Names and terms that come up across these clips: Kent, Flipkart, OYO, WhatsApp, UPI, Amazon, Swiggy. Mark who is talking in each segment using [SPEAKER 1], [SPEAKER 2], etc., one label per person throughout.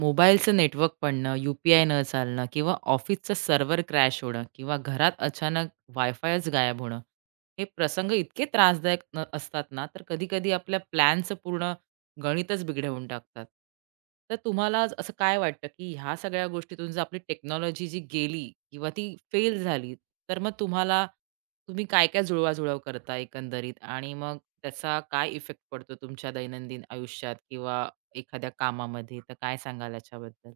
[SPEAKER 1] मोबाईलचं नेटवर्क पडणं, यू-पी-आय न चालणं किंवा ऑफिसचं सर्व्हर क्रॅश होणं किंवा घरात अचानक वायफायच गायब होणं, हे प्रसंग इतके त्रासदायक न असतात ना, तर कधी-कधी आपल्या प्लॅनचं पूर्ण गणितच बिघडवून टाकतात. तर तुम्हाला आज असं काय वाटतं, की ह्या सगळ्या गोष्टीतून जर आपली टेक्नॉलॉजी जी गेली किंवा ती फेल झाली, तर मग तुम्ही काय-काय जुळवाजुळव करता एकंदरीत आणि मग त्याचा काय इफेक्ट पडतो तुमच्या दैनंदिन आयुष्यात किंवा एखाद्या कामामध्ये, तर काय सांगाल याच्याबद्दल?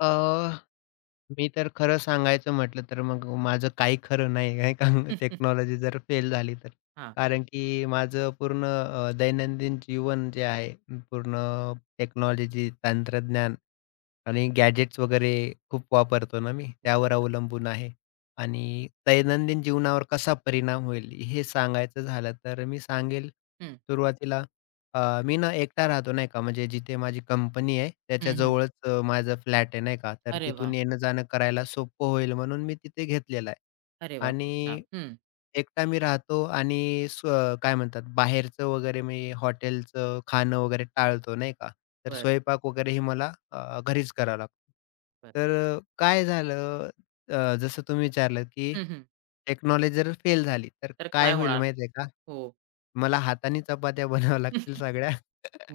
[SPEAKER 2] अ, मी तर खरं सांगायचं म्हटलं तर मग माझं काही खरं नाही आहे का टेक्नॉलॉजी जर फेल झाली तर.
[SPEAKER 1] हां,
[SPEAKER 2] कारण की माझं पूर्ण दैनंदिन जीवन जे आहे पूर्ण टेक्नॉलॉजी, तंत्रज्ञान आणि गॅजेट्स वगैरे खूप वापरतो ना मी, त्यावर
[SPEAKER 1] बरोबर.
[SPEAKER 2] अवलंबून आहे. आणि दैनंदिन जीवनावर कसा परिणाम होईल हे सांगायचं झालं तर मी सांगेल
[SPEAKER 1] हं,
[SPEAKER 2] सुरुवातीला मी ना एकटा राहतो नाही का, म्हणजे जिथे माझी कंपनी आहे त्याच्या
[SPEAKER 1] हं, हं.
[SPEAKER 2] जवळच माझा फ्लॅट आहे नाही का, तर
[SPEAKER 1] अरे वाह!
[SPEAKER 2] तिथून येणं-जाणं करायला सोपं होईल म्हणून मी तिथे घेतलेला आहे.
[SPEAKER 1] अरे वाह! खूप
[SPEAKER 2] आणि
[SPEAKER 1] छान. हं,
[SPEAKER 2] एकटा मी राहतो आणि काय म्हणतात बाहेरचं वगैरे मी हॉटेलचं खाणं वगैरे टाळतो नाही का. तर
[SPEAKER 1] बरं,
[SPEAKER 2] स्वयंपाक वगैरे ही मला घरीच करावा लागतो.
[SPEAKER 1] बरं.
[SPEAKER 2] तर काय झालं जसं तुम्ही विचारलं, की
[SPEAKER 1] हं, हं.
[SPEAKER 2] टेक्नॉलॉजी जर फेल झाली, तर
[SPEAKER 1] तर
[SPEAKER 2] काय
[SPEAKER 1] काय
[SPEAKER 2] होईल
[SPEAKER 1] होणार?
[SPEAKER 2] माहिती आहे का?
[SPEAKER 1] हो.
[SPEAKER 2] मला हाताने चपात्या बनवाव्या लागतील सगळ्या.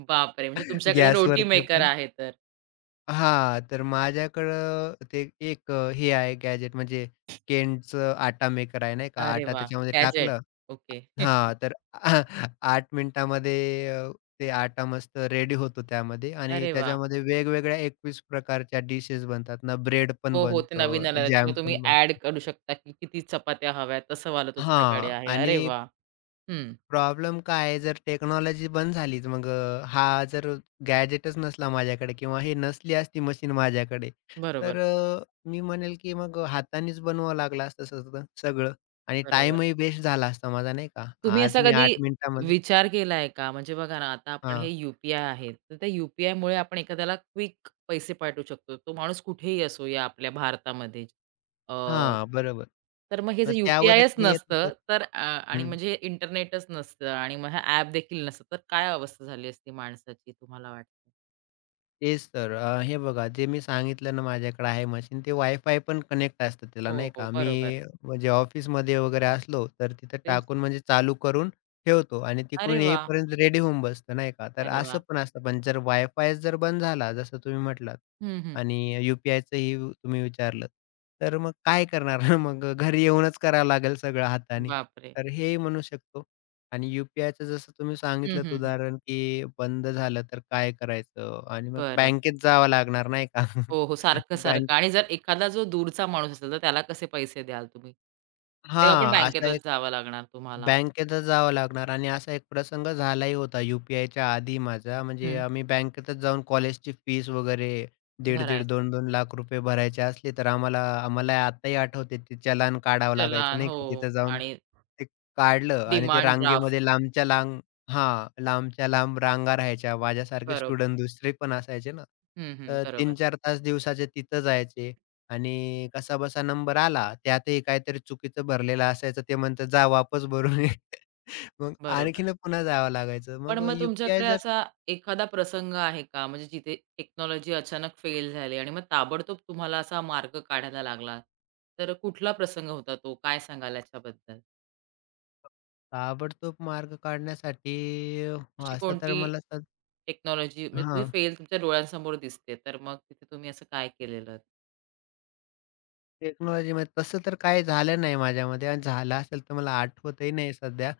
[SPEAKER 1] बापरे! म्हणजे तुमच्याकडे
[SPEAKER 2] गॅसवर
[SPEAKER 1] रोटी
[SPEAKER 2] ते
[SPEAKER 1] मेकर
[SPEAKER 2] पण
[SPEAKER 1] आहे तर.
[SPEAKER 2] हां, तर माझ्याकडं ते एक हे आहे गॅजेट म्हणजे Kentचं आटा मेकर आहे नाही का,
[SPEAKER 1] अरे
[SPEAKER 2] आटा
[SPEAKER 1] वाह!
[SPEAKER 2] त्याच्यामध्ये
[SPEAKER 1] गॅजेट.
[SPEAKER 2] टाकलं
[SPEAKER 1] ओके.
[SPEAKER 2] हां, तर 8 मिनिटामध्ये ते आटा मस्त रेडी होतो त्यामध्ये आणि
[SPEAKER 1] अरे वाह!
[SPEAKER 2] त्याच्यामध्ये वेगवेगळ्या 21 प्रकारच्या डिशेस बनतात ना, ब्रेड पण
[SPEAKER 1] हो, हो. ते
[SPEAKER 2] बनतो
[SPEAKER 1] नवीन आलं
[SPEAKER 2] जॅम
[SPEAKER 1] त्याच्यामुळे तुम्ही
[SPEAKER 2] पण
[SPEAKER 1] ॲड
[SPEAKER 2] बनतं
[SPEAKER 1] करू शकता, की किती चपात्या हव्यात तसं वालं तुमच्याकडे
[SPEAKER 2] हां
[SPEAKER 1] आहे.
[SPEAKER 2] आणि
[SPEAKER 1] अरे वाह! हं.
[SPEAKER 2] प्रॉब्लेम काय आहे, जर टेक्नॉलॉजी बंद झालीच मग हा जर गॅजेटच नसला माझ्याकडे किंवा हे नसली असती मशीन माझ्याकडे, तर
[SPEAKER 1] बरोबर,
[SPEAKER 2] मी म्हणेल की मग हातानेच बनवावं लागलं असतं सगळं सगळं आणि
[SPEAKER 1] बरोबर.
[SPEAKER 2] टाईमही वेस्ट झाला असता माझा नाही का?
[SPEAKER 1] तुम्ही
[SPEAKER 2] आज
[SPEAKER 1] असा
[SPEAKER 2] मी
[SPEAKER 1] कधी
[SPEAKER 2] 8 मिनिटामध्ये
[SPEAKER 1] विचार केलाय का? म्हणजे बघा ना, आता आपण हे
[SPEAKER 2] हां,
[SPEAKER 1] यू आहे. तर त्या यू-पी-आयमुळे आपण एखाद्याला क्विक पैसे पाठवू शकतो. तो माणूस कुठेही असो या आपल्या भारतामध्ये. अ,
[SPEAKER 2] हां, बरोबर.
[SPEAKER 1] तर मग हे जर
[SPEAKER 2] मग
[SPEAKER 1] यू
[SPEAKER 2] त्यावरच मी येत होतो.
[SPEAKER 1] नसतं, तर आणि म्हणजे इंटरनेटच नसतं आणि मग हा ॲप देखील नसतं, तर काय अवस्था झाली असती माणसाची तुम्हाला वाटतं?
[SPEAKER 2] तेच तर. हे बघा जे मी सांगितलं ना माझ्याकडे आहे मशीन, ते वायफाय पण कनेक्ट असतं त्याला
[SPEAKER 1] हो,
[SPEAKER 2] नाही
[SPEAKER 1] हो.
[SPEAKER 2] का. मी
[SPEAKER 1] बरोबर.
[SPEAKER 2] म्हणजे ऑफिसमध्ये वगैरे असलो, तर तिथं
[SPEAKER 1] तेच.
[SPEAKER 2] टाकून म्हणजे चालू करून ठेवतो आणि
[SPEAKER 1] अरे
[SPEAKER 2] तिकडून
[SPEAKER 1] वाह!
[SPEAKER 2] येईपर्यंत रेडी होऊन बसतं नाही का. तर
[SPEAKER 1] अरे
[SPEAKER 2] असं
[SPEAKER 1] वाह!
[SPEAKER 2] पण असतं, पण जर वायफाय जर बंद झाला जसं तुम्ही म्हटलात
[SPEAKER 1] हं, हं.
[SPEAKER 2] आणि यू तुम्ही विचारलं, तर मग काय करणार? मग घरी येऊनच करावं लागेल सगळं हाताने.
[SPEAKER 1] बापरे!
[SPEAKER 2] तर हेही म्हणू शकतो. आणि यू-पी-आयचं जसं तुम्ही
[SPEAKER 1] हं,
[SPEAKER 2] सांगितलंत
[SPEAKER 1] हं, हं.
[SPEAKER 2] उदाहरण, की बंद झालं तर काय करायचं? आणि मग
[SPEAKER 1] बरं.
[SPEAKER 2] बँकेत जावं लागणार नाही का?
[SPEAKER 1] हो, हो.
[SPEAKER 2] बँक
[SPEAKER 1] सारखं-सारखं आणि जर एखादा जो दूरचा माणूस असेल, तर त्याला कसे पैसे द्याल तुम्ही? तेव्हा पण
[SPEAKER 2] हां, असा एक
[SPEAKER 1] बँकेतच जावं लागणार तुम्हाला.
[SPEAKER 2] बँकेतच जावं लागणार आणि असा एक प्रसंग झालाही होता यू-पी-आयच्या आधी माझा. म्हणजे
[SPEAKER 1] हं.
[SPEAKER 2] आम्ही बँकेतच जाऊन कॉलेजची फीस वगैरे दीड-दीड,
[SPEAKER 1] भरायला.
[SPEAKER 2] दोन-दोन 2 लाख रुपये भरायचे असले, तर आम्हाला आम्हाला आताही आठवते ते चलान काढावं लागायचं
[SPEAKER 1] चलान
[SPEAKER 2] नाही
[SPEAKER 1] हो
[SPEAKER 2] का? तिथं जाऊन
[SPEAKER 1] आणि
[SPEAKER 2] ते काढलं आणि ते
[SPEAKER 1] डिमांड ड्राफ्ट.
[SPEAKER 2] रांगेमध्ये लांबच्या लांब हां, लांबच्या लांब रांगा राहायच्या. माझ्यासारखे
[SPEAKER 1] बरोबर.
[SPEAKER 2] स्टुडंट दुसरे पण असायचे ना.
[SPEAKER 1] हं, हं.
[SPEAKER 2] तर
[SPEAKER 1] बरोबर,
[SPEAKER 2] 3-4 तास दिवसाचे तिथं जायचे. आणि कसा बसा नंबर आला, त्यातही काहीतरी चुकीचं भरलेलं असायचं. ते म्हणतात, "जा वापस भरून ये." मग
[SPEAKER 1] बरोबर.
[SPEAKER 2] आणखीन पुन्हा जावं लागायचं.
[SPEAKER 1] पण
[SPEAKER 2] मग
[SPEAKER 1] मग
[SPEAKER 2] यू-पी-आय
[SPEAKER 1] तुमच्याकडे
[SPEAKER 2] जर
[SPEAKER 1] असा एखादा प्रसंग आहे का? म्हणजे जिथे टेक्नॉलॉजी अचानक फेल झाली आणि मग ताबडतोब तुम्हाला असा मार्ग काढायला लागला. तर कुठला प्रसंग होता तो? काय सांगाल याच्याबद्दल?
[SPEAKER 2] ताबडतोब मार्ग काढण्यासाठी अ,
[SPEAKER 1] अशी
[SPEAKER 2] असा
[SPEAKER 1] कोणती
[SPEAKER 2] तर मला तर
[SPEAKER 1] टेक्नॉलॉजी म्हणजे तुम्ही
[SPEAKER 2] हां.
[SPEAKER 1] फेल तुमच्या डोळ्यांसमोर दिसते. तर मग तिथे तुम्ही असं काय केलेलं?
[SPEAKER 2] टेक्नॉलॉजीमध्ये तसं तर काही झालं नाही माझ्यामध्ये आणि झालं असेल तर मला आठवतही नाही सध्या.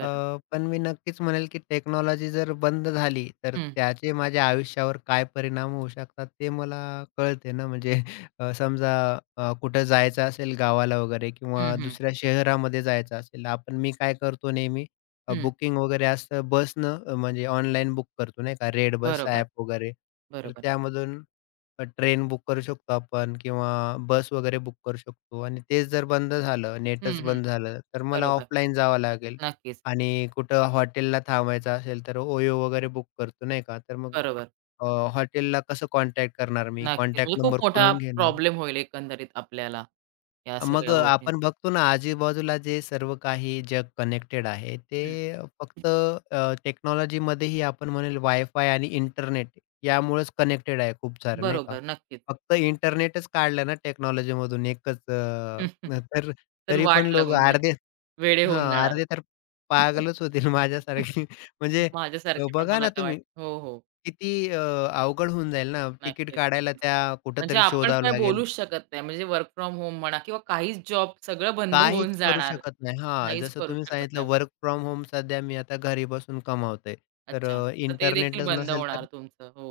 [SPEAKER 2] अ, पण मी नक्कीच म्हणेल, की टेक्नॉलॉजी जर बंद झाली, तर
[SPEAKER 1] हं.
[SPEAKER 2] त्याचे माझ्या आयुष्यावर काय परिणाम होऊ शकतात ते मला कळते ना. म्हणजे समजा कुठं जायचं असेल गावाला वगैरे
[SPEAKER 1] हं,
[SPEAKER 2] किंवा
[SPEAKER 1] हं.
[SPEAKER 2] दुसऱ्या शहरामध्ये जायचं असेल, आपण मी काय करतो नेहमी
[SPEAKER 1] हं.
[SPEAKER 2] बुकिंग वगैरे असतं बसनं म्हणजे ऑनलाईन बुक करतो नाही का, रेड बस
[SPEAKER 1] बरोबर,
[SPEAKER 2] ॲप वगैरे. तर
[SPEAKER 1] बरोबर.
[SPEAKER 2] त्यामधून ट्रेन बुक करू शकतो आपण किंवा बस वगैरे बुक करू शकतो आणि तेच जर बंद झालं,
[SPEAKER 1] हं,
[SPEAKER 2] नेटच
[SPEAKER 1] हं.
[SPEAKER 2] बंद झालं, तर मला
[SPEAKER 1] बरोबर.
[SPEAKER 2] ऑफलाईन जावं लागेल
[SPEAKER 1] नक्कीच.
[SPEAKER 2] आणि कुठं हॉटेलला थांबायचं असेल, तर ओयो वगैरे बुक करतो नाही का. तर मग
[SPEAKER 1] बरोबर.
[SPEAKER 2] अ, हॉटेलला कसं कॉन्टॅक्ट करणार मी?
[SPEAKER 1] नक्कीच.
[SPEAKER 2] कॉन्टॅक्ट
[SPEAKER 1] म्हणजे
[SPEAKER 2] नंबर
[SPEAKER 1] खूप मोठा
[SPEAKER 2] कुठून घेणार?
[SPEAKER 1] प्रॉब्लेम होईल एकंदरीत आपल्याला या
[SPEAKER 2] मग
[SPEAKER 1] सगळ्या गोष्टी.
[SPEAKER 2] आपण बघतो ना आजूबाजूला जे सर्व काही जग कनेक्टेड आहे, ते
[SPEAKER 1] हं.
[SPEAKER 2] फक्त टेक्नॉलॉजीमध्येही आपण म्हणेल वायफाय आणि इंटरनेट यामुळेच कनेक्टेड आहे खूप सारं नाही का?
[SPEAKER 1] बरोबर. नक्कीच.
[SPEAKER 2] फक्त इंटरनेटच काढलं ना टेक्नॉलॉजीमधून एकच तर
[SPEAKER 1] तर
[SPEAKER 2] तरी पण
[SPEAKER 1] वाट
[SPEAKER 2] लोक
[SPEAKER 1] लागून जाईल.
[SPEAKER 2] अर्धे
[SPEAKER 1] वेडे होऊन
[SPEAKER 2] हां,
[SPEAKER 1] जाणार.
[SPEAKER 2] अर्धे तर पागलच होतील माझ्यासारखे. म्हणजे
[SPEAKER 1] माझ्यासारखे पण
[SPEAKER 2] बघा
[SPEAKER 1] मला
[SPEAKER 2] ना
[SPEAKER 1] आता
[SPEAKER 2] तुम्ही
[SPEAKER 1] वाटतं. हो, हो.
[SPEAKER 2] किती अवघड होऊन जाईल ना तिकीट
[SPEAKER 1] नक्कीच,
[SPEAKER 2] काढायला
[SPEAKER 1] नक्कीच.
[SPEAKER 2] त्या
[SPEAKER 1] म्हणजे
[SPEAKER 2] कुठेतरी
[SPEAKER 1] आपण
[SPEAKER 2] शोधावं
[SPEAKER 1] काय
[SPEAKER 2] लागेल.
[SPEAKER 1] बोलूच शकत नाही. म्हणजे वर्क फ्रॉम होम म्हणा किंवा काहीच जॉब सगळं बंद होऊन
[SPEAKER 2] काहीच करू
[SPEAKER 1] जाणार.
[SPEAKER 2] शकत नाही. हां,
[SPEAKER 1] काहीच
[SPEAKER 2] जसं
[SPEAKER 1] करू
[SPEAKER 2] तुम्ही
[SPEAKER 1] शकत
[SPEAKER 2] सांगितलं
[SPEAKER 1] नाही.
[SPEAKER 2] वर्क फ्रॉम होम सध्या मी आता घरी बसून कमावतोय. तर
[SPEAKER 1] अच्छा. तर ते देखील
[SPEAKER 2] इंटरनेटच
[SPEAKER 1] बंद
[SPEAKER 2] नसेल
[SPEAKER 1] होणार
[SPEAKER 2] तर
[SPEAKER 1] तुमचं. हो.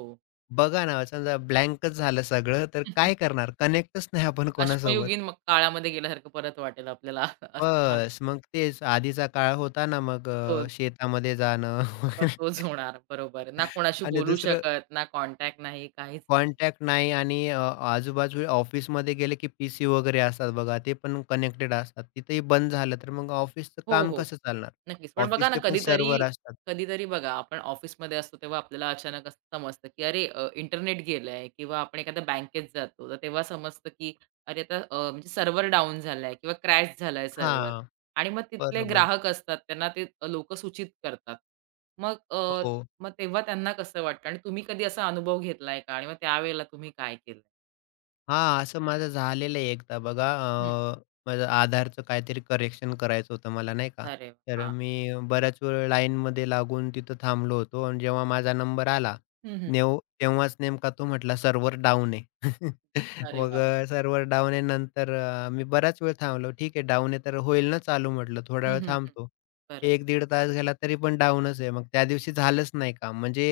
[SPEAKER 2] बघा ना, समजा ब्लँकच झालं सगळं, तर काय करणार? कनेक्टच नाही आपण कोणासोबत.
[SPEAKER 1] अश्मयुगीन मग काळामध्ये गेल्यासारखं परत वाटेल आपल्याला असं मला
[SPEAKER 2] बस, मग तेच आधीचा काळ होता ना, मग
[SPEAKER 1] तोच.
[SPEAKER 2] शेतामध्ये जाणं
[SPEAKER 1] मग तोच होणार. बरोबर. ना कोणाशी
[SPEAKER 2] आणि
[SPEAKER 1] बोलू
[SPEAKER 2] दुसरं
[SPEAKER 1] शकत, ना कॉन्टॅक्ट नाही, काहीच नाही.
[SPEAKER 2] कॉन्टॅक्ट नाही आणि आजूबाजू ऑफिसमध्ये गेले की पीसी वगैरे असतात बघा, ते पण कनेक्टेड असतात. तिथेही बंद झालं, तर मग ऑफिसचं
[SPEAKER 1] हो,
[SPEAKER 2] काम
[SPEAKER 1] हो.
[SPEAKER 2] कसं चालणार?
[SPEAKER 1] नक्कीच. पण बघा ना,
[SPEAKER 2] ऑफिसचे पण
[SPEAKER 1] कधीतरी
[SPEAKER 2] सर्व्हर असतात.
[SPEAKER 1] कधीतरी बघा, आपण ऑफिसमध्ये असतो तेव्हा आपल्याला अचानक असं समजतं, की अरे इंटरनेट गेलंय किंवा आपण एखाद्या बँकेत जातो, तर तेव्हा समजतं, की अरे आता म्हणजे सर्व्हर डाउन झालाय किंवा क्रॅश झालाय सर्व्हर
[SPEAKER 2] हां.
[SPEAKER 1] आणि मग तिथले
[SPEAKER 2] बरोबर.
[SPEAKER 1] ग्राहक असतात, त्यांना ते लोकं सूचित करतात. मग अ,
[SPEAKER 2] हो.
[SPEAKER 1] मग तेव्हा त्यांना कसं वाटतं आणि तुम्ही कधी असा अनुभव घेतलाय का? आणि मग त्यावेळेला तुम्ही काय केलं?
[SPEAKER 2] हां, असं माझं झालेलं आहे एकदा बघा.
[SPEAKER 1] हं.
[SPEAKER 2] अ, माझं आधारचं काहीतरी करेक्शन करायचं होतं मला नाही का.
[SPEAKER 1] अरे वाह!
[SPEAKER 2] तर
[SPEAKER 1] हां.
[SPEAKER 2] मी बऱ्याच वेळ लाईनमध्ये लागून तिथं थांबलो होतो आणि जेव्हा माझा नंबर आला,
[SPEAKER 1] हं, हं.
[SPEAKER 2] तेव्हाच नेमका तो म्हटला सर्व्हर डाउन आहे.
[SPEAKER 1] अरे
[SPEAKER 2] मग
[SPEAKER 1] वाह!
[SPEAKER 2] सर्व्हर डाउन आहे नंतर मी बराच वेळ थांबलो. ठीक आहे डाउन आहे तर होईल ना चालू म्हटलं थोडा
[SPEAKER 1] हं,
[SPEAKER 2] वेळ
[SPEAKER 1] हं, हं.
[SPEAKER 2] थांबतो.
[SPEAKER 1] बरं.
[SPEAKER 2] 1 दीड तास गेला तरी पण डाउनच आहे. मग त्या दिवशी झालंच नाही काम. म्हणजे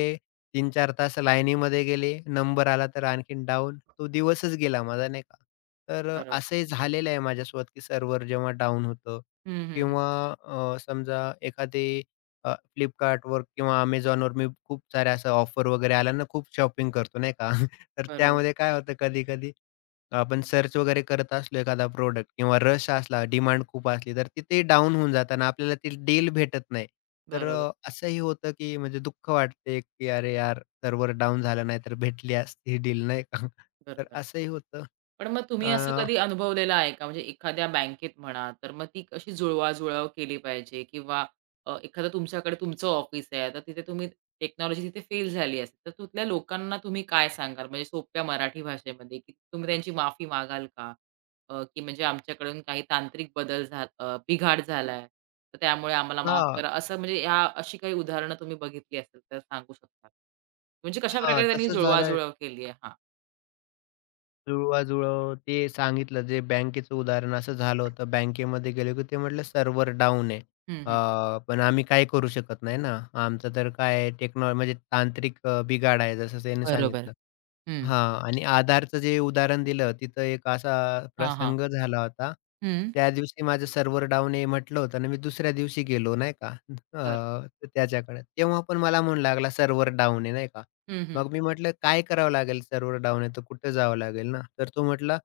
[SPEAKER 2] 3-4 तास लाईनीमध्ये गेले, नंबर आला तर आणखीन डाउन. तो दिवसच गेला माझा नाही का. तर
[SPEAKER 1] बरोबर.
[SPEAKER 2] असंही झालेलं आहे माझ्यासोबत, की सर्व्हर जेव्हा डाउन होतं
[SPEAKER 1] हं, हं, हं.
[SPEAKER 2] किंवा समजा एखादी अ, Flipkartवर किंवा Amazonवर मी खूप साऱ्या असं ऑफर वगैरे आल्या ना, खूप शॉपिंग करतो नाही का. तर
[SPEAKER 1] बरोबर,
[SPEAKER 2] त्यामध्ये काय होतं कधी-कधी आपण सर्च वगैरे करत असलो एखादा प्रॉडक्ट किंवा रश असला, डिमांड खूप असली, तर तिथे डाउन होऊन जातं आणि आपल्याला ती डील भेटत नाही. तर
[SPEAKER 1] बरोबर.
[SPEAKER 2] असंही होतं, की म्हणजे दुःख वाटते, की "अरे यार, सर्व्हर डाउन झाला, नाहीतर भेटली असती ही डील." नाही का? तर
[SPEAKER 1] बरोबर.
[SPEAKER 2] असंही होतं.
[SPEAKER 1] पण मग तुम्ही असं
[SPEAKER 2] अ,
[SPEAKER 1] कधी अनुभवलेलं आहे का? म्हणजे एखाद्या बँकेत म्हणा, तर मग ती कशी जुळवाजुळव केली पाहिजे किंवा एखादं तुमच्याकडे तुमचं ऑफिस आहे, तर तिथे तुम्ही टेक्नॉलॉजी तिथे फेल झाली असेल, तर तिथल्या लोकांना तुम्ही काय सांगाल? म्हणजे सोप्या मराठी भाषेमध्ये, की तुम्ही त्यांची माफी मागाल का? की म्हणजे आमच्याकडून काही तांत्रिक बिघाड झालाय, तर त्यामुळे आम्हाला माफ
[SPEAKER 2] हां,
[SPEAKER 1] करा. असं म्हणजे ह्या अशी काही उदाहरणं तुम्ही बघितली असेल तर सांगू शकता? म्हणजे
[SPEAKER 2] हां.
[SPEAKER 1] कशाप्रकारे त्यांनी
[SPEAKER 2] तसंच झालं
[SPEAKER 1] जुळवाजुळव केली आहे? हां.
[SPEAKER 2] जुळवा-जुळव ते सांगितलं जे बँकेचं उदाहरण असं झालं होतं. बँकेमध्ये गेलो, की ते म्हटलं सर्व्हर डाउन आहे.
[SPEAKER 1] हं,
[SPEAKER 2] अ,
[SPEAKER 1] हं.
[SPEAKER 2] पण आम्ही काही करू शकत नाही ना. आमचं तर काय म्हणजे तांत्रिक बिघाड आहे जसं त्यांनी
[SPEAKER 1] बरोबर.
[SPEAKER 2] सांगितलं.
[SPEAKER 1] हं.
[SPEAKER 2] हां. आणि आधारचं जे उदाहरण दिलं, तिथं एक असा
[SPEAKER 1] हां, हां.
[SPEAKER 2] प्रसंग झाला होता.
[SPEAKER 1] हं.
[SPEAKER 2] त्या दिवशी माझं सर्व्हर डाउन आहे म्हटलं होतं आणि मी दुसऱ्या दिवशी गेलो नाही का
[SPEAKER 1] बरं.
[SPEAKER 2] अ, त्याच्याकडे. तेव्हा पण मला म्हणू लागला सर्व्हर डाउन आहे नाही का.
[SPEAKER 1] हं, हं.
[SPEAKER 2] मग मी म्हटलं, "काय करावं लागेल सर्व्हर डाउन आहे तर कुठं जावं लागेल ना?" तर तो म्हटला,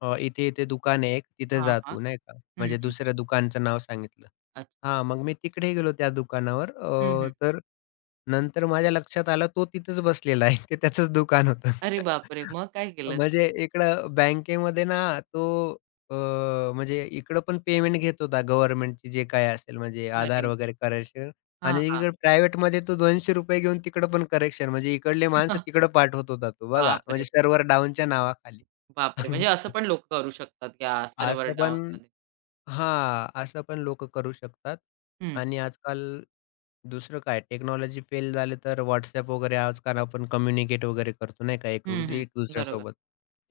[SPEAKER 2] इथे-इथे दुकान आहे एक तिथे
[SPEAKER 1] हां,
[SPEAKER 2] जा
[SPEAKER 1] हां.
[SPEAKER 2] तू" नाही का.
[SPEAKER 1] हं,
[SPEAKER 2] म्हणजे
[SPEAKER 1] हं.
[SPEAKER 2] दुसऱ्या दुकानचं नाव सांगितलं.
[SPEAKER 1] अच्छा.
[SPEAKER 2] हां, मग मी तिकडे गेलो त्या दुकानावर.
[SPEAKER 1] हं, हं.
[SPEAKER 2] तर नंतर माझ्या लक्षात आलं तो तिथेच बसलेला आहे. ते त्याचंच दुकान होतं.
[SPEAKER 1] अरे बापरे! मग काय केलंत?
[SPEAKER 2] म्हणजे इकडं बँकेमध्ये ना तो अ, म्हणजे इकडं पण पेमेंट घेत होता गव्हर्नमेंटची जे काही असेल म्हणजे
[SPEAKER 1] अरे
[SPEAKER 2] आधार वगैरे करेक्शन
[SPEAKER 1] हां,
[SPEAKER 2] आणि
[SPEAKER 1] हां.
[SPEAKER 2] इकडे प्रायव्हेटमध्ये तो ₹200 घेऊन तिकडं पण करेक्शन म्हणजे इकडले माणसं तिकडं पाठवत होता तो बघा. म्हणजे
[SPEAKER 1] बापरे!
[SPEAKER 2] सर्व्हर डाऊनच्या नावाखाली.
[SPEAKER 1] बापरे! म्हणजे असं पण लोकं करू शकतात या सर्व्हर
[SPEAKER 2] असं पण
[SPEAKER 1] डाऊनमध्ये.
[SPEAKER 2] हां, असं पण लोक करू शकतात
[SPEAKER 1] हं.
[SPEAKER 2] आणि आजकाल दुसरं काय टेक्नॉलॉजी फेल झाली तर WhatsApp वगैरे आजकाल आपण कम्युनिकेट वगैरे करतो नाही का
[SPEAKER 1] हं, हं.
[SPEAKER 2] एक
[SPEAKER 1] बरोबर,
[SPEAKER 2] दुसऱ्यासोबत.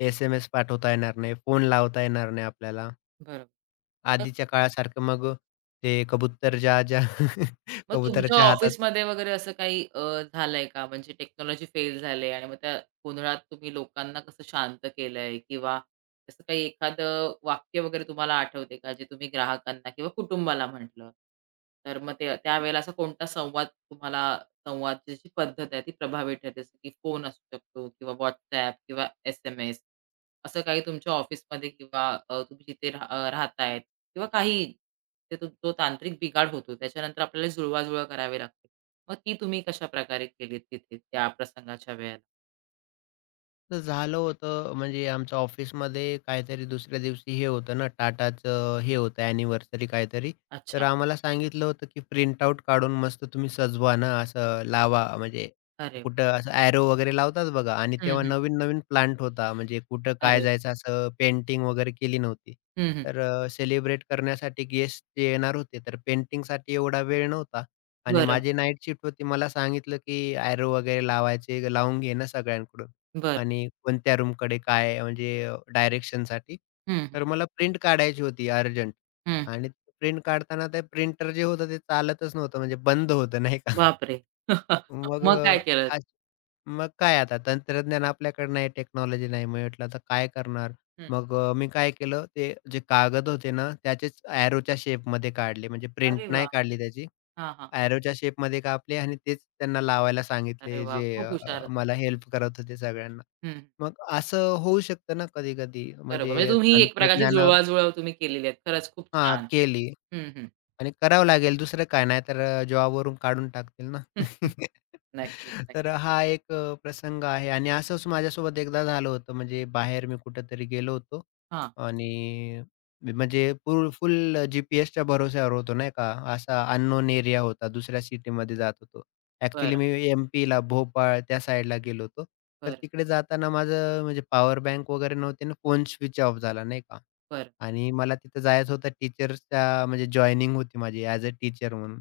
[SPEAKER 2] एस-एम-एस पाठवता येणार नाही, फोन लावता येणार नाही आपल्याला.
[SPEAKER 1] बरोबर.
[SPEAKER 2] आधीच्या काळासारखं मग ते कबूतर ज्या ज्या
[SPEAKER 1] मग तुमच्या
[SPEAKER 2] कबुतराच्या हातात
[SPEAKER 1] ऑफिसमध्ये वगैरे असं काही झालंय का? म्हणजे टेक्नॉलॉजी फेल झाले आणि मग त्या गोंधळात तुम्ही लोकांना कसं शांत केलंय किंवा असं काही एखादं वाक्य वगैरे तुम्हाला आठवते का? जे तुम्ही ग्राहकांना किंवा कुटुंबाला म्हटलं? तर मग ते त्यावेळेला असा कोणता संवाद तुम्हाला संवादाची पद्धत आहे ती प्रभावी ठरते? जसं की फोन असू शकतो किंवा WhatsApp किंवा एस-एम-एस. असं काही तुमच्या ऑफिसमध्ये किंवा तुम्ही जिथे राहताय किंवा काही ते तो जो तांत्रिक बिघाड होतो त्याच्यानंतर आपल्याला जुळवाजुळव करावी लागते. मग ती तुम्ही कशाप्रकारे केलीत तिथे त्या प्रसंगाच्या वेळेला?
[SPEAKER 2] तर झालं होतं म्हणजे आमच्या ऑफिसमध्ये काहीतरी दुसऱ्या दिवशी हे होतं ना टाटाचं हे होतं ॲनिव्हर्सरी काहीतरी. तर
[SPEAKER 1] अच्छा.
[SPEAKER 2] आम्हाला सांगितलं होतं, की प्रिंट आउट काढून मस्त तुम्ही सजवा ना, असं लावा म्हणजे
[SPEAKER 1] अरे वाह!
[SPEAKER 2] कुठं असं ॲरो वगैरे लावतात बघा आणि
[SPEAKER 1] हं,
[SPEAKER 2] तेव्हा
[SPEAKER 1] हं.
[SPEAKER 2] नवीन-नवीन प्लांट होता म्हणजे कुठं काय
[SPEAKER 1] अरे वाह!
[SPEAKER 2] जायचं असं पेंटिंग वगैरे केली नव्हती.
[SPEAKER 1] हं, हं.
[SPEAKER 2] तर सेलिब्रेट करण्यासाठी गेस्ट जे येणार होते तर पेंटिंगसाठी एवढा वेळ नव्हता आणि
[SPEAKER 1] बरं,
[SPEAKER 2] माझी नाईट शिफ्ट होती. मला सांगितलं, की ॲरो वगैरे लावायचे लावून घे ना सगळ्यांकडून.
[SPEAKER 1] बरं.
[SPEAKER 2] आणि कोणत्या रूमकडे काय म्हणजे डायरेक्शनसाठी.
[SPEAKER 1] हं, हं.
[SPEAKER 2] तर मला प्रिंट काढायची होती अर्जंट
[SPEAKER 1] हं.
[SPEAKER 2] आणि प्रिंट काढताना ते प्रिंटर जे होतं ते चालतच नव्हतं म्हणजे बंद होतं नाही का.
[SPEAKER 1] बापरे!
[SPEAKER 2] मग
[SPEAKER 1] मग काय केलं?
[SPEAKER 2] आज मग काय आता तंत्रज्ञान आपल्याकडे नाही, टेक्नॉलॉजी नाही. मी म्हटलं आता काय करणार?
[SPEAKER 1] हं.
[SPEAKER 2] मग मी काय केलं ते जे कागद होते ना त्याचेच एरोच्या शेपमध्ये काढले म्हणजे प्रिंट
[SPEAKER 1] अरे वाह!
[SPEAKER 2] नाही काढली त्याची.
[SPEAKER 1] हां, हां.
[SPEAKER 2] एरोच्या शेपमध्ये कापले आणि तेच त्यांना लावायला
[SPEAKER 1] अरे
[SPEAKER 2] सांगितले,
[SPEAKER 1] वाह!
[SPEAKER 2] जे
[SPEAKER 1] खूप हुशार.
[SPEAKER 2] मला हेल्प करत होते सगळ्यांना.
[SPEAKER 1] हं,
[SPEAKER 2] मग असं होऊ शकतं ना कधी-कधी
[SPEAKER 1] बरोबर. म्हणजे
[SPEAKER 2] म्हणजे
[SPEAKER 1] तुम्ही एक प्रकारची
[SPEAKER 2] तंत्रज्ञानावर
[SPEAKER 1] जुळवाजुळव तुम्ही केलेली आहे. खरंच खूप
[SPEAKER 2] हां,
[SPEAKER 1] छान.
[SPEAKER 2] केली.
[SPEAKER 1] हं, हं.
[SPEAKER 2] आणि करावं लागेल दुसरं काय, नाहीतर तर जॉबवरून काढून टाकतील ना.
[SPEAKER 1] नक्कीच, नक्कीच.
[SPEAKER 2] तर हा एक प्रसंग आहे आणि असंच माझ्यासोबत एकदा झालं होतं. म्हणजे बाहेर मी कुठेतरी गेलो होतो
[SPEAKER 1] हां.
[SPEAKER 2] आणि मी म्हणजे फुल फुल जी-पी-एसच्या भरोश्यावर होतो नाही का. असा अननोन एरिया होता, दुसऱ्या सिटीमध्ये जात होतो. ॲक्चुअली
[SPEAKER 1] बरं.
[SPEAKER 2] मी एम-पीला, भोपाळ त्या साईडला गेलो होतो. तर
[SPEAKER 1] बरं,
[SPEAKER 2] तिकडे जाताना माझं म्हणजे पॉवर बँक वगैरे नव्हती आणि फोन स्विच ऑफ झाला नाही का.
[SPEAKER 1] बरं.
[SPEAKER 2] आणि मला तिथं जायचं होतं टीचर्सच्या म्हणजे जॉइनिंग होती माझी ॲज अ टीचर म्हणून.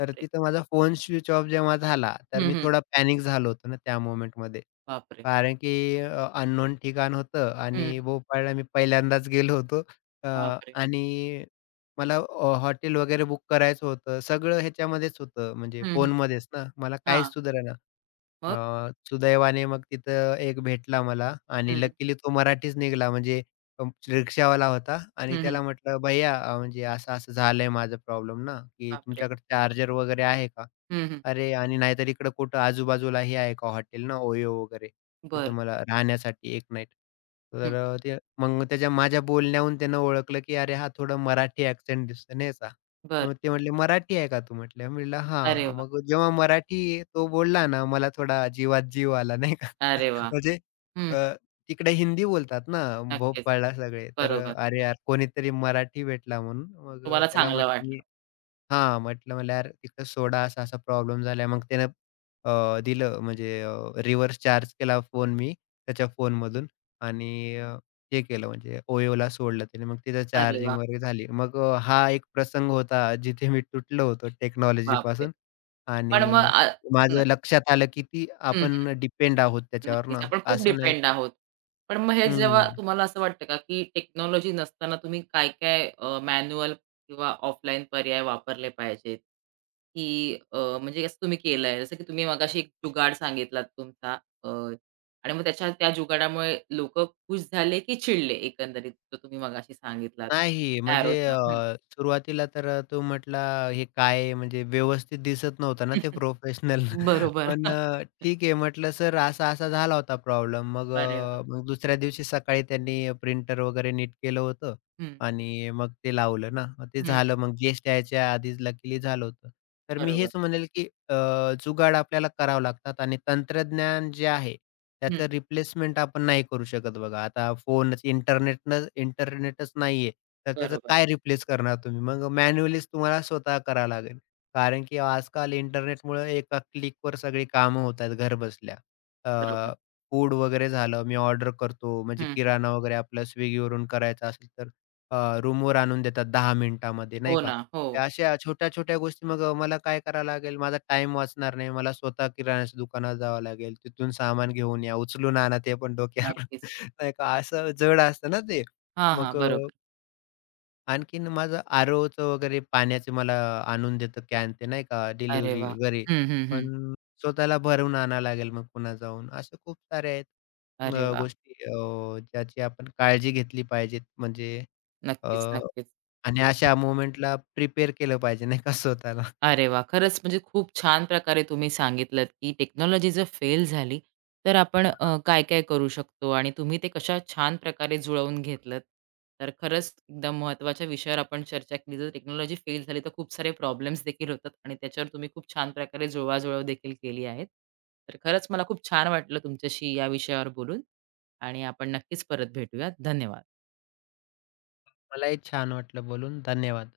[SPEAKER 2] तर तिथं माझा फोन स्विच ऑफ जेव्हा झाला, तर
[SPEAKER 1] हं,
[SPEAKER 2] मी
[SPEAKER 1] हं.
[SPEAKER 2] थोडा पॅनिक झालो होतो ना त्या मोमेंटमध्ये.
[SPEAKER 1] बापरे!
[SPEAKER 2] कारण की अननोन ठिकाण होतं आणि
[SPEAKER 1] हं,
[SPEAKER 2] भोपाळला मी पहिल्यांदाच गेलो होतो. अ,
[SPEAKER 1] बापरे!
[SPEAKER 2] आणि मला हॉटेल वगैरे बुक करायचं होतं. सगळं ह्याच्यामध्येच होतं म्हणजे
[SPEAKER 1] हं, हं.
[SPEAKER 2] फोनमध्येच ना. मला काहीच
[SPEAKER 1] हां,
[SPEAKER 2] सुधरेना.
[SPEAKER 1] मग?
[SPEAKER 2] सुदैवाने मग तिथं एक भेटला मला आणि
[SPEAKER 1] हं,
[SPEAKER 2] लकीली तो मराठीच निघाला म्हणजे अ, रिक्षावाला होता आणि
[SPEAKER 1] हं, हं.
[SPEAKER 2] त्याला म्हटलं, "भैया म्हणजे असं-असं झालंय माझं प्रॉब्लेम ना, की
[SPEAKER 1] बापरे!
[SPEAKER 2] तुमच्याकडे चार्जर वगैरे आहे का?
[SPEAKER 1] हं, हं.
[SPEAKER 2] अरे आणि नाहीतर इकडं कुठं आजूबाजूला हे आहे का हॉटेल ना ओयो वगैरे, तिथं
[SPEAKER 1] बरं,
[SPEAKER 2] मला राहण्यासाठी एक नाईट." तर
[SPEAKER 1] हं.
[SPEAKER 2] ते मग त्याच्या माझ्या बोलण्याहून त्यानं ओळखलं, की अरे हा थोडा मराठी ॲक्सेंट दिसतो नाही का?
[SPEAKER 1] बरं.
[SPEAKER 2] मग ते म्हटले, "मराठी आहे का तू?" म्हटलं. म्हटलं,
[SPEAKER 1] अरे
[SPEAKER 2] "हां."
[SPEAKER 1] वाह!
[SPEAKER 2] मग जेव्हा मराठी तो बोलला ना, मला थोडा जीवात जीव आला नाही का.
[SPEAKER 1] अरे वाह!
[SPEAKER 2] म्हणजे
[SPEAKER 1] हं.
[SPEAKER 2] अ, तिकडे हिंदी बोलतात ना
[SPEAKER 1] नक्कीच.
[SPEAKER 2] भोपाळला सगळे. तर
[SPEAKER 1] बरोबर.
[SPEAKER 2] अरे यार, कोणीतरी मराठी भेटला म्हणून मग
[SPEAKER 1] तुम्हाला
[SPEAKER 2] त्याला
[SPEAKER 1] चांगलं
[SPEAKER 2] म्हटलं
[SPEAKER 1] वाटलं.
[SPEAKER 2] हां, म्हटलं मला यार तिकडे सोडा असा-असा प्रॉब्लेम झालाय. मग त्यानं दिलं म्हणजे रिव्हर्स चार्ज केला फोन मी त्याच्या फोनमधून आणि हे केलं म्हणजे OYOला सोडलं त्याने. मग तिथं
[SPEAKER 1] अरे
[SPEAKER 2] चार्जिंग
[SPEAKER 1] वाह!
[SPEAKER 2] वगैरे झाली. मग हा एक प्रसंग होता जिथे मी तुटलो होतो
[SPEAKER 1] बापरे!
[SPEAKER 2] टेक्नॉलॉजीपासून
[SPEAKER 1] पण
[SPEAKER 2] आणि
[SPEAKER 1] न
[SPEAKER 2] माझं लक्षात आलं की ती
[SPEAKER 1] हं.
[SPEAKER 2] आपण डिपेंड आहोत त्याच्यावर
[SPEAKER 1] नक्कीच.
[SPEAKER 2] ना.
[SPEAKER 1] आपण खूप
[SPEAKER 2] असं नाही
[SPEAKER 1] डिपेंड
[SPEAKER 2] की
[SPEAKER 1] आहोत. पण मग हे जेव्हा
[SPEAKER 2] हं.
[SPEAKER 1] तुम्हाला असं वाटतं का, की टेक्नॉलॉजी नसताना तुम्ही काय-काय मॅन्युअल किंवा ऑफलाईन पर्याय वापरले पाहिजेत? की म्हणजे असं तुम्ही केलंय. जसं की तुम्ही मगाशी एक जुगाड सांगितलात तुमचा अ, आणि मग त्याच्या त्या जुगाडामुळे लोकं खुश झाले, की चिडले एकंदरीत जो तुम्ही मगाशी सांगितलात
[SPEAKER 2] नाही, म्हणजे
[SPEAKER 1] एरोचा? हं.
[SPEAKER 2] सुरुवातीला तर तो म्हटला, "हे काय आहे?" म्हणजे व्यवस्थित दिसत नव्हतं ना ते प्रोफेशनल.
[SPEAKER 1] बरोबर.
[SPEAKER 2] पण ठीक आहे म्हटलं, "सर असा-असा झाला होता प्रॉब्लेम." मग
[SPEAKER 1] अरे वाह!
[SPEAKER 2] मग दुसऱ्या दिवशी सकाळी त्यांनी प्रिंटर वगैरे नीट केलं होतं
[SPEAKER 1] हं,
[SPEAKER 2] आणि मग ते लावलं ना. मग ते
[SPEAKER 1] हं.
[SPEAKER 2] झालं मग गेस्ट यायच्या आधीच लकीली झालं होतं. तर मी
[SPEAKER 1] बरोबर.
[SPEAKER 2] हेच म्हणेल, की जुगाड आपल्याला करावं लागतात आणि तंत्रज्ञान जे आहे
[SPEAKER 1] हं.
[SPEAKER 2] त्याचं रिप्लेसमेंट आपण नाही करू शकत बघा. आता फोनच इंटरनेटच नाहीये, तर त्याचं
[SPEAKER 1] बरोबर,
[SPEAKER 2] काय रिप्लेस करणार तुम्ही? मग मॅन्युअलीच तुम्हाला स्वतः करावं लागेल. कारण की आजकाल इंटरनेटमुळे एका क्लिकवर सगळी कामं होत आहेत घरबसल्या.
[SPEAKER 1] बरोबर.
[SPEAKER 2] अ, फूड वगैरे झालं, मी ऑर्डर करतो म्हणजे
[SPEAKER 1] हं,
[SPEAKER 2] किराणा वगैरे आपला Swiggyवरून करायचा असेल तर रूमवर आणून देतात 10 मिनिटामध्ये, नाही
[SPEAKER 1] हो
[SPEAKER 2] का?
[SPEAKER 1] ना. हो.
[SPEAKER 2] त्या अशा छोट्या-छोट्या गोष्टी मग मला काय करावं लागेल? माझा टाईम वाचणार नाही. मला स्वतः किराण्याच्या दुकानात जावं लागेल. तिथून सामान घेऊन या, उचलून आणा ते पण डोक्यावर,
[SPEAKER 1] नक्कीच.
[SPEAKER 2] नाही का? असं जड असतं ना ते.
[SPEAKER 1] हां, हां.
[SPEAKER 2] मग
[SPEAKER 1] बरोबर.
[SPEAKER 2] आणखीन माझं आरोचं वगैरे पाण्याचे मला आणून देतं कॅन ते, नाही का?
[SPEAKER 1] अरे
[SPEAKER 2] डिलिव्हरी
[SPEAKER 1] वाह!
[SPEAKER 2] घरी.
[SPEAKER 1] हं, हं, हं.
[SPEAKER 2] पण स्वतःला भरवून आणावं लागेल मग पुन्हा जाऊन. अशा खूप साऱ्या आहेत
[SPEAKER 1] अरे वाह!
[SPEAKER 2] गोष्टी ज्याची आपण काळजी घेतली पाहिजेत. म्हणजे
[SPEAKER 1] नक्कीच, नक्कीच.
[SPEAKER 2] आणि अशा मोमेंटला प्रिपेअर केलं पाहिजे नाही का स्वतःला.
[SPEAKER 1] अरे वाह! खरंच म्हणजे खूप छान प्रकारे तुम्ही सांगितलत, की टेक्नॉलॉजी जर फेल झाली, तर आपण
[SPEAKER 2] हां.
[SPEAKER 1] काय-काय करू शकतो आणि तुम्ही ते कशा छान प्रकारे जुळवून घेतलत. तर खरंच एकदम महत्त्वाच्या विषयावर आपण चर्चा केली. जर टेक्नॉलॉजी फेल झाली, तर खूप सारे प्रॉब्लेम्स देखील होतात आणि त्याच्यावर तुम्ही खूप छान प्रकारे जुळवाजुळव देखील केली आहेत. तर खरंच मला खूप छान वाटलं तुमच्याशी या विषयावर बोलून आणि आपण नक्कीच परत भेटूयात. धन्यवाद.
[SPEAKER 2] मलाही छान वाटलं बोलून. धन्यवाद.